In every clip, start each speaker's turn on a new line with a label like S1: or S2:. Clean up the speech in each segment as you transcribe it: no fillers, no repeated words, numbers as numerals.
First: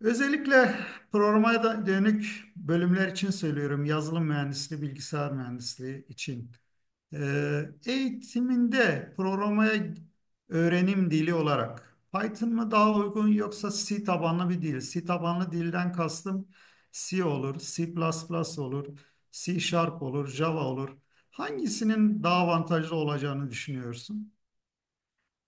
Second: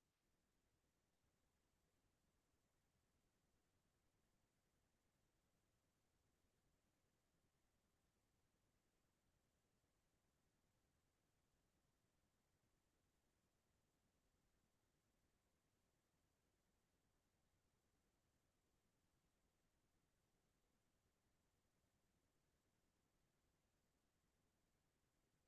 S1: Özellikle dönük bölümler için söylüyorum. Yazılım mühendisliği, bilgisayar mühendisliği için. Eğitiminde programaya öğrenim dili olarak Python mı daha uygun yoksa C tabanlı bir dil? C tabanlı dilden kastım C olur, C++ olur, C Sharp olur, Java olur. Hangisinin daha avantajlı olacağını düşünüyorsun?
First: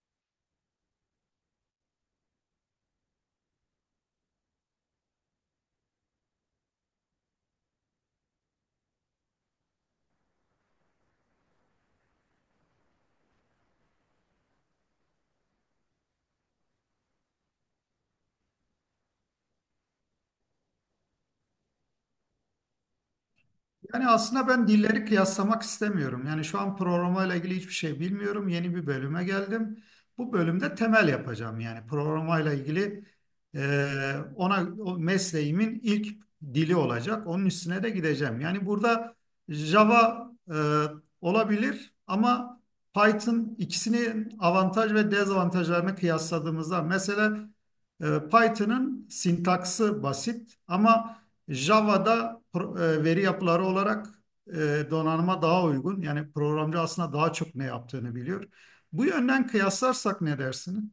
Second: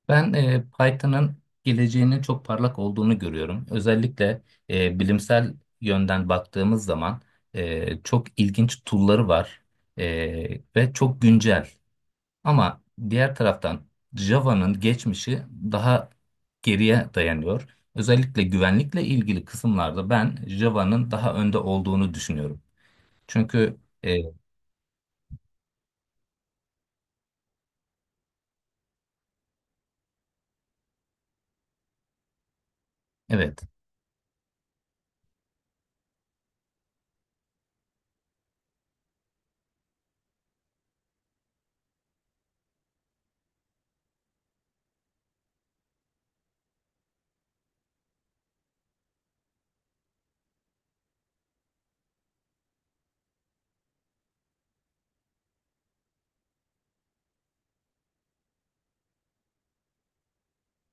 S2: Ben Python'ın geleceğinin çok parlak olduğunu görüyorum. Özellikle bilimsel yönden baktığımız zaman çok ilginç tool'ları var ve çok güncel. Ama diğer taraftan Java'nın geçmişi daha geriye dayanıyor. Özellikle güvenlikle ilgili kısımlarda ben Java'nın daha önde olduğunu düşünüyorum. Çünkü
S1: Yani
S2: e,
S1: aslında ben dilleri kıyaslamak istemiyorum. Yani şu an programla ilgili hiçbir şey bilmiyorum. Yeni bir bölüme geldim. Bu bölümde temel yapacağım. Yani programla ilgili
S2: evet.
S1: ona o mesleğimin ilk dili olacak. Onun üstüne de gideceğim. Yani burada Java olabilir ama Python ikisinin avantaj ve dezavantajlarını kıyasladığımızda mesela Python'ın sintaksı basit ama Java'da veri yapıları olarak donanıma daha uygun. Yani programcı aslında daha çok ne yaptığını biliyor. Bu yönden kıyaslarsak ne dersin?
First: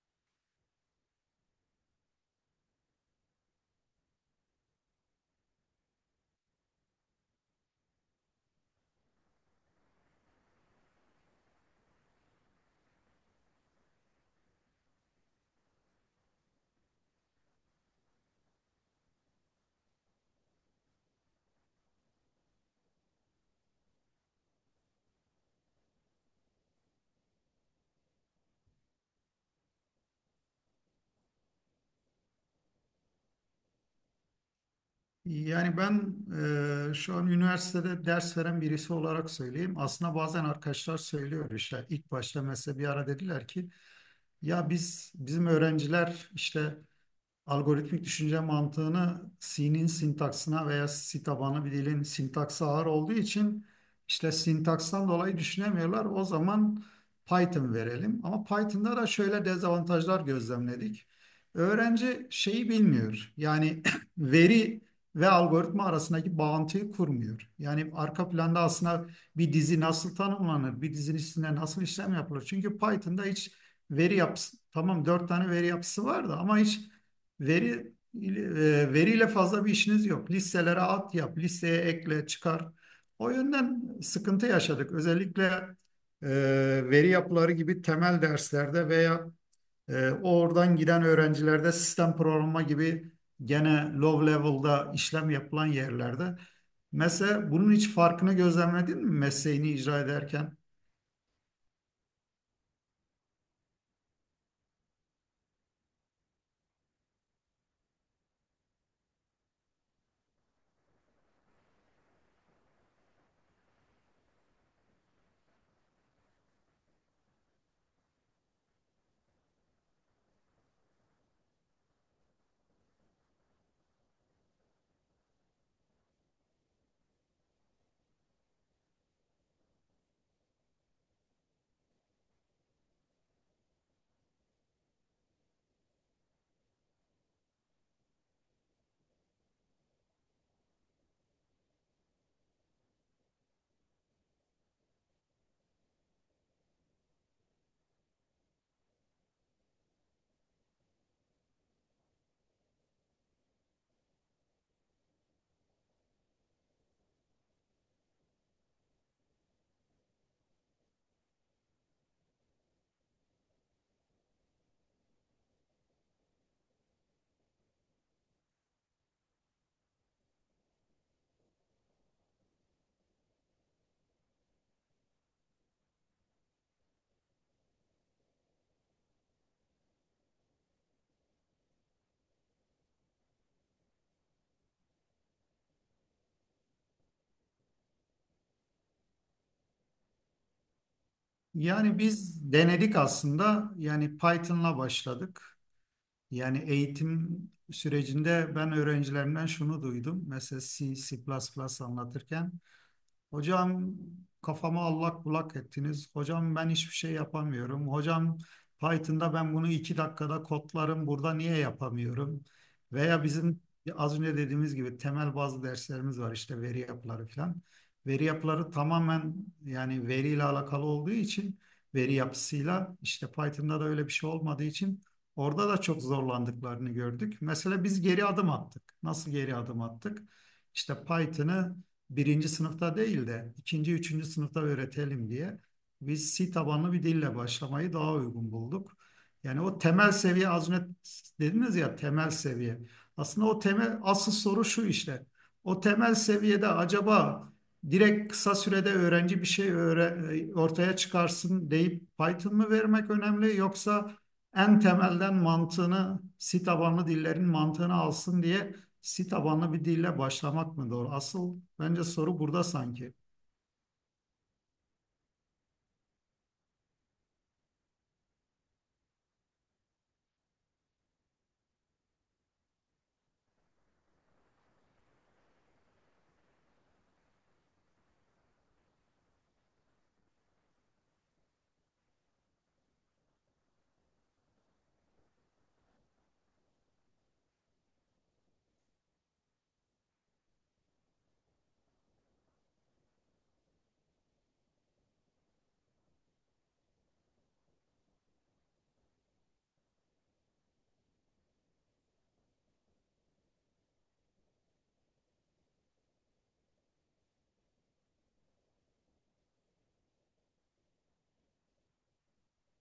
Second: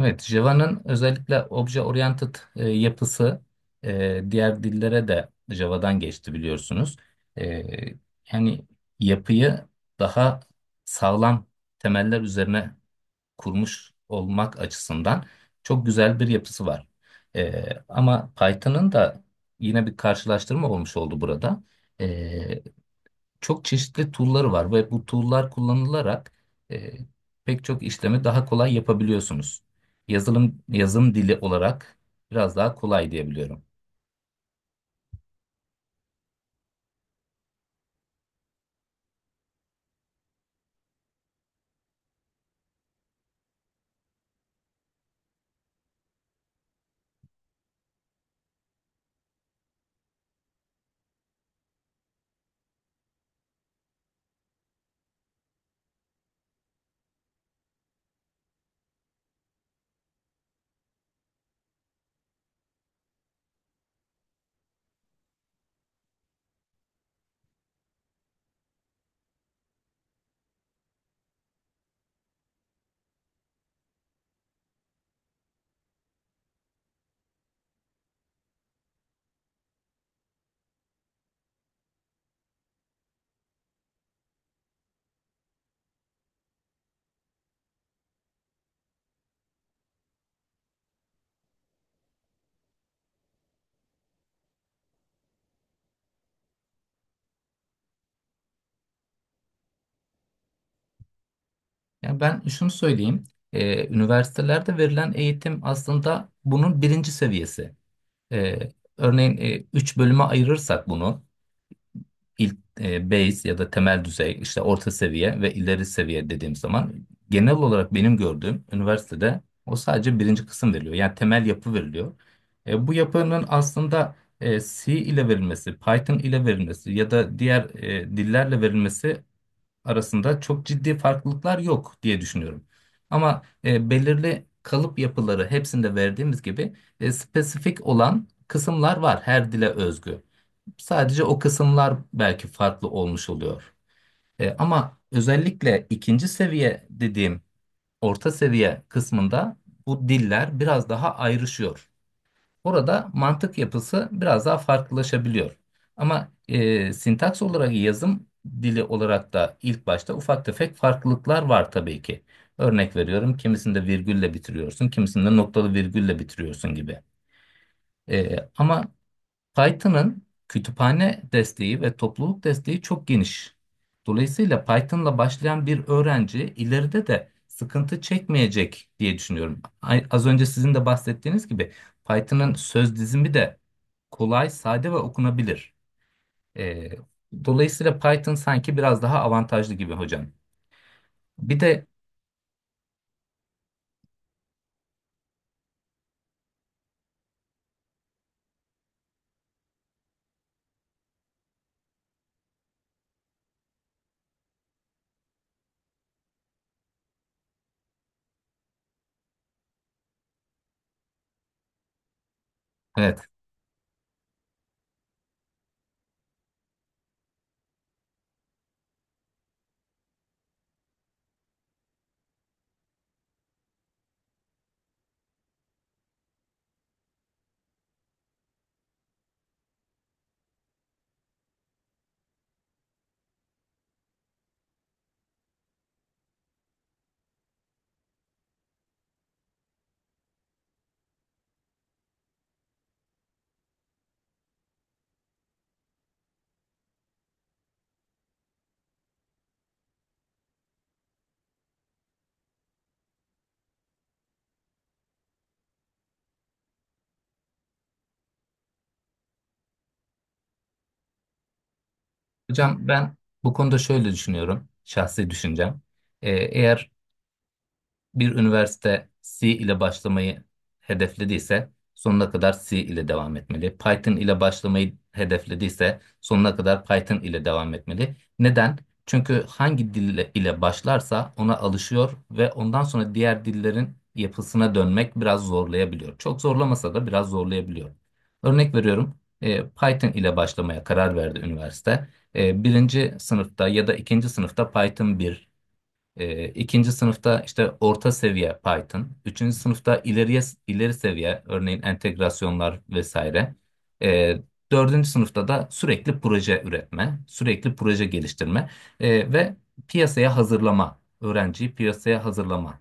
S2: Evet, Java'nın özellikle obje oriented yapısı diğer dillere de Java'dan geçti biliyorsunuz. E, yani yapıyı daha sağlam temeller üzerine kurmuş olmak açısından çok güzel bir yapısı var. E, ama Python'ın da yine bir karşılaştırma olmuş oldu burada. E, çok çeşitli tool'ları var ve bu tool'lar kullanılarak e, pek çok işlemi daha kolay yapabiliyorsunuz. Yazılım yazım dili olarak biraz daha kolay diyebiliyorum.
S1: Yani ben şu an üniversitede ders veren birisi olarak söyleyeyim. Aslında bazen arkadaşlar söylüyor, işte ilk başta mesela bir ara dediler ki ya bizim öğrenciler işte algoritmik düşünce mantığını C'nin sintaksına veya C tabanlı bir dilin sintaksı ağır olduğu için işte sintakstan dolayı düşünemiyorlar. O zaman Python verelim. Ama Python'da da şöyle dezavantajlar gözlemledik. Öğrenci şeyi bilmiyor. Yani veri ve algoritma arasındaki bağıntıyı kurmuyor. Yani arka planda aslında bir dizi nasıl tanımlanır, bir dizinin içinde nasıl işlem yapılır. Çünkü Python'da hiç veri yapısı, tamam dört tane veri yapısı var da ama hiç Veri veriyle fazla bir işiniz yok. Listelere at yap, listeye ekle, çıkar. O yönden sıkıntı yaşadık. Özellikle e, veri yapıları gibi temel derslerde veya oradan giden öğrencilerde sistem programı gibi gene low level'da işlem yapılan yerlerde. Mesela bunun hiç farkını gözlemledin mi mesleğini icra ederken?
S2: Yani ben şunu söyleyeyim, üniversitelerde verilen eğitim aslında bunun birinci seviyesi. E, örneğin 3 bölüme ayırırsak bunu. İlk base ya da temel düzey işte orta seviye ve ileri seviye dediğim zaman genel olarak benim gördüğüm üniversitede o sadece birinci kısım veriliyor. Yani temel yapı veriliyor. Bu yapının aslında C ile verilmesi, Python ile verilmesi ya da diğer dillerle verilmesi arasında çok ciddi farklılıklar yok diye düşünüyorum. Ama belirli kalıp yapıları hepsinde verdiğimiz gibi spesifik olan kısımlar var her dile özgü. Sadece o kısımlar belki farklı olmuş oluyor. Ama özellikle ikinci seviye dediğim orta seviye kısmında bu diller biraz daha ayrışıyor. Orada mantık yapısı biraz daha farklılaşabiliyor. Ama sintaks olarak yazım dili olarak da ilk başta ufak tefek farklılıklar var tabii ki. Örnek veriyorum kimisinde virgülle bitiriyorsun, kimisinde noktalı virgülle bitiriyorsun gibi. Ama Python'ın kütüphane desteği ve topluluk desteği çok geniş. Dolayısıyla Python'la başlayan bir öğrenci ileride de sıkıntı çekmeyecek diye düşünüyorum. Az önce sizin de bahsettiğiniz gibi Python'ın söz dizimi de kolay, sade ve okunabilir. Ee, dolayısıyla Python sanki biraz daha avantajlı gibi hocam. Bir de
S1: Yani biz denedik aslında. Yani Python'la başladık. Yani eğitim sürecinde ben öğrencilerimden şunu duydum. Mesela C, C++ anlatırken, "Hocam, kafamı allak bullak ettiniz. Hocam, ben hiçbir şey yapamıyorum. Hocam, Python'da ben bunu 2 dakikada kodlarım. Burada niye yapamıyorum?" Veya
S2: evet
S1: bizim az önce dediğimiz gibi temel bazı derslerimiz var, işte veri yapıları falan. Veri yapıları tamamen, yani veriyle alakalı olduğu için, veri yapısıyla işte Python'da da öyle bir şey olmadığı için orada da çok zorlandıklarını gördük. Mesela biz geri adım attık. Nasıl geri adım attık? İşte Python'ı birinci sınıfta değil de ikinci, üçüncü sınıfta öğretelim diye biz C tabanlı bir dille başlamayı daha uygun bulduk. Yani o temel seviye, az önce dediniz ya, temel seviye. Aslında o temel, asıl soru şu işte. O temel seviyede acaba direkt kısa sürede öğrenci bir şey ortaya çıkarsın deyip Python mı vermek önemli, yoksa en temelden mantığını, C tabanlı dillerin mantığını alsın diye Si tabanlı bir dille başlamak mı doğru? Asıl bence soru burada
S2: hocam
S1: sanki.
S2: ben bu konuda şöyle düşünüyorum, şahsi düşüncem. Eğer bir üniversite C ile başlamayı hedeflediyse sonuna kadar C ile devam etmeli. Python ile başlamayı hedeflediyse sonuna kadar Python ile devam etmeli. Neden? Çünkü hangi dil ile başlarsa ona alışıyor ve ondan sonra diğer dillerin yapısına dönmek biraz zorlayabiliyor. Çok zorlamasa da biraz zorlayabiliyor. Örnek veriyorum, Python ile başlamaya karar verdi üniversite. Birinci sınıfta ya da ikinci sınıfta Python 1, ikinci sınıfta işte orta seviye Python. Üçüncü sınıfta ileri seviye örneğin entegrasyonlar vesaire. E, dördüncü sınıfta da sürekli proje üretme, sürekli proje geliştirme ve piyasaya hazırlama, öğrenciyi piyasaya hazırlama.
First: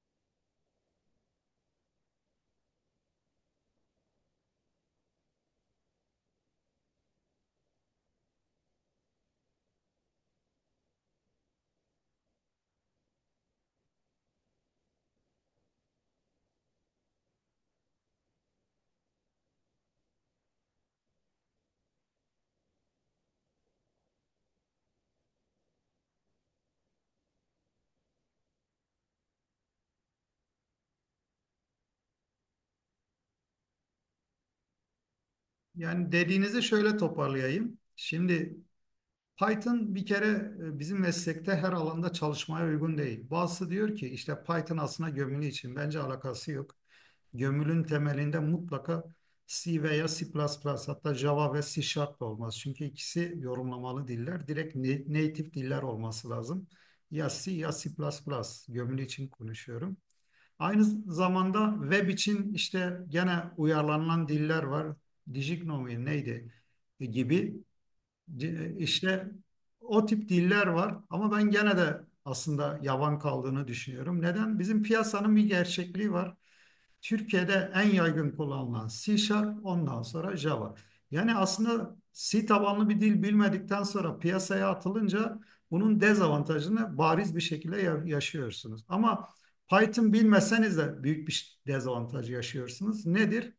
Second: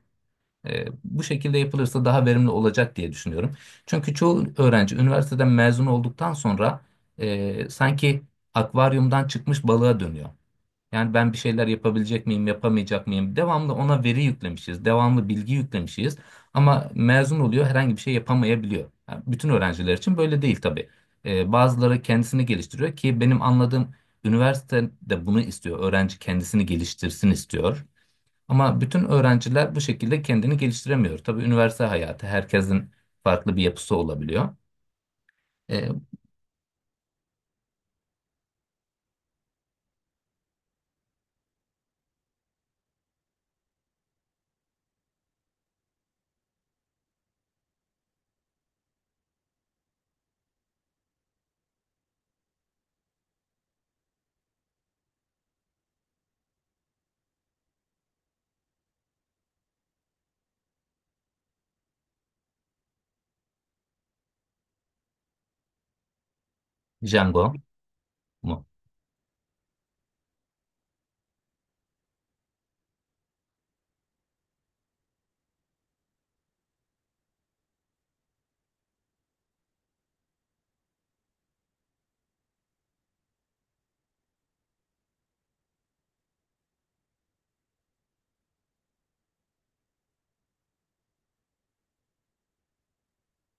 S2: Bu şekilde yapılırsa daha verimli olacak diye düşünüyorum. Çünkü çoğu öğrenci üniversiteden mezun olduktan sonra sanki akvaryumdan çıkmış balığa dönüyor. Yani ben bir şeyler yapabilecek miyim, yapamayacak mıyım? Devamlı ona veri yüklemişiz, devamlı bilgi yüklemişiz. Ama mezun oluyor, herhangi bir şey yapamayabiliyor. Yani bütün öğrenciler için böyle değil tabii. Bazıları kendisini geliştiriyor ki benim anladığım üniversite de bunu istiyor. Öğrenci kendisini geliştirsin istiyor. Ama bütün öğrenciler bu şekilde kendini geliştiremiyor. Tabii üniversite hayatı herkesin farklı bir yapısı olabiliyor. Ee,
S1: Yani dediğinizi şöyle toparlayayım. Şimdi Python bir kere bizim meslekte her alanda çalışmaya uygun değil. Bazısı diyor ki işte Python aslında gömülü için. Bence alakası yok. Gömülün temelinde mutlaka C veya C++ plus plus, hatta Java ve C Sharp olmaz. Çünkü ikisi yorumlamalı diller. Direkt native diller olması lazım. Ya C ya C++ plus plus. Gömülü için konuşuyorum. Aynı zamanda web için işte gene uyarlanan diller var. Dijiknomi neydi
S2: Django
S1: gibi,
S2: mu?
S1: işte o tip diller var ama ben gene de aslında yavan kaldığını düşünüyorum. Neden? Bizim piyasanın bir gerçekliği var. Türkiye'de en yaygın kullanılan C Sharp, ondan sonra Java. Yani aslında C tabanlı bir dil bilmedikten sonra piyasaya atılınca bunun dezavantajını bariz bir şekilde yaşıyorsunuz. Ama Python bilmeseniz de büyük bir dezavantaj yaşıyorsunuz. Nedir?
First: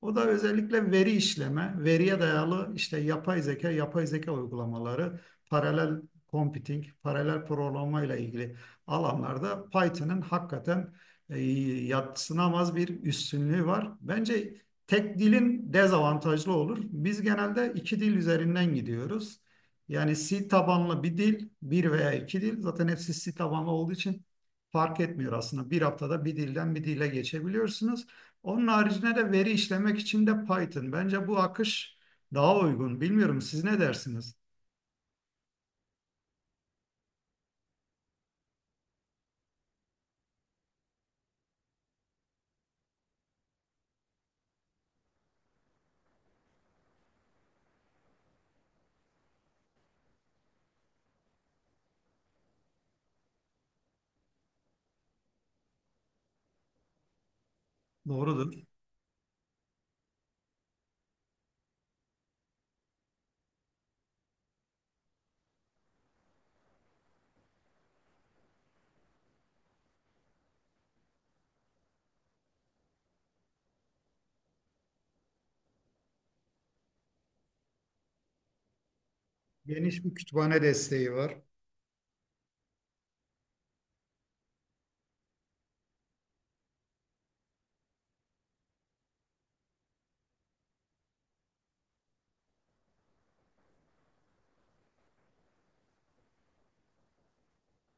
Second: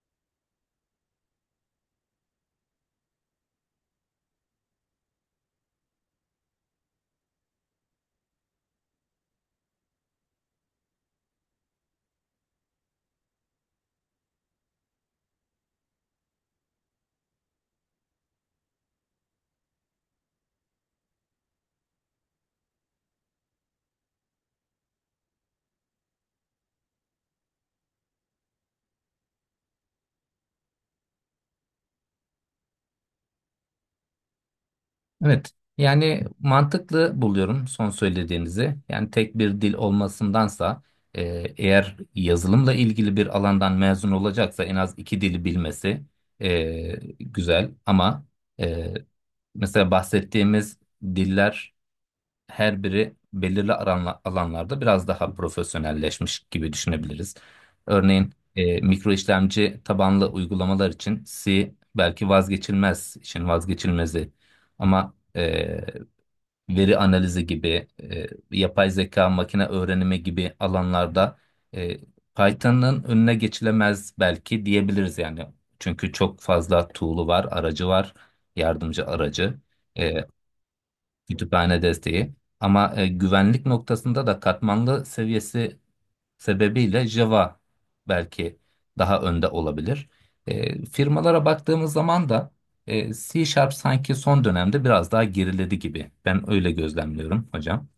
S1: O da özellikle veri işleme, veriye dayalı işte yapay zeka, yapay zeka uygulamaları, paralel computing, paralel programlamayla ilgili alanlarda Python'ın hakikaten e, yadsınamaz bir üstünlüğü var. Bence tek dilin dezavantajlı olur. Biz genelde iki dil üzerinden gidiyoruz. Yani C tabanlı bir dil, bir veya iki dil. Zaten hepsi C tabanlı olduğu için fark etmiyor aslında. Bir haftada bir dilden bir dile geçebiliyorsunuz. Onun haricinde de veri işlemek için de Python. Bence bu akış daha uygun. Bilmiyorum, siz ne dersiniz?
S2: Evet. Yani mantıklı buluyorum son söylediğinizi. Yani tek bir dil olmasındansa e, eğer yazılımla ilgili bir alandan mezun olacaksa en az iki dili bilmesi e, güzel. Ama e, mesela bahsettiğimiz diller her biri belirli alanlarda biraz daha profesyonelleşmiş gibi düşünebiliriz. Örneğin
S1: Doğrudur.
S2: mikro işlemci tabanlı uygulamalar için C belki vazgeçilmez, işin vazgeçilmezi. Ama veri analizi gibi, yapay zeka, makine öğrenimi gibi alanlarda e, Python'ın önüne geçilemez belki diyebiliriz yani. Çünkü çok fazla tool'u var, aracı var, yardımcı aracı.
S1: Geniş bir
S2: E,
S1: kütüphane desteği var.
S2: kütüphane desteği. Ama güvenlik noktasında da katmanlı seviyesi sebebiyle Java belki daha önde olabilir. Firmalara baktığımız zaman da C Sharp sanki son dönemde biraz daha geriledi gibi. Ben öyle gözlemliyorum hocam.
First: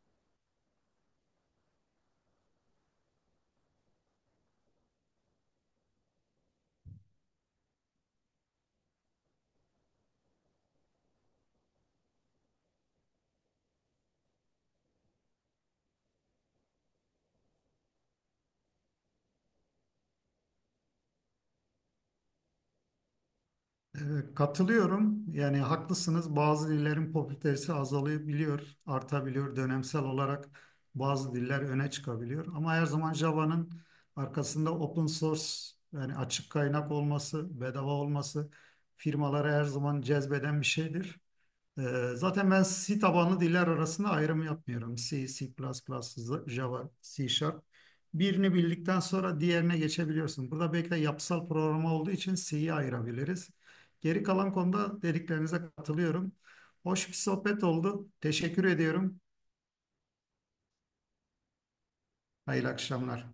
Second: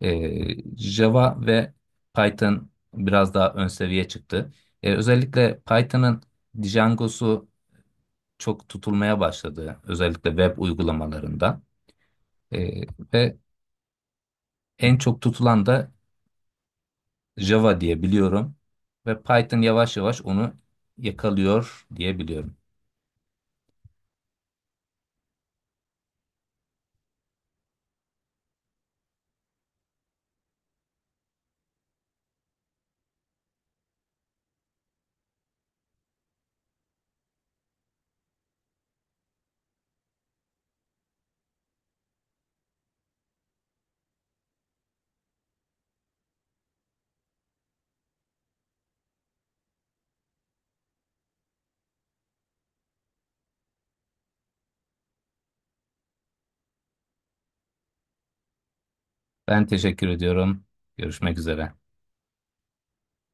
S2: Java ve Python biraz daha ön seviye çıktı. Özellikle Python'ın Django'su çok tutulmaya başladı. Özellikle web uygulamalarında. E, ve en çok tutulan da Java diye biliyorum ve Python yavaş yavaş onu yakalıyor diye biliyorum.
S1: Katılıyorum. Yani haklısınız. Bazı dillerin popülaritesi azalabiliyor, artabiliyor. Dönemsel olarak bazı diller öne çıkabiliyor. Ama her zaman Java'nın arkasında open source, yani açık kaynak olması, bedava olması firmaları her zaman cezbeden bir şeydir. Zaten ben C tabanlı diller arasında ayrım yapmıyorum. C, C++, Java, C Sharp. Birini bildikten sonra diğerine geçebiliyorsun. Burada belki de yapısal programa olduğu için C'yi ayırabiliriz. Geri kalan konuda dediklerinize katılıyorum. Hoş bir sohbet oldu. Teşekkür ediyorum.
S2: Ben teşekkür ediyorum. Görüşmek üzere.
S1: Hayırlı akşamlar.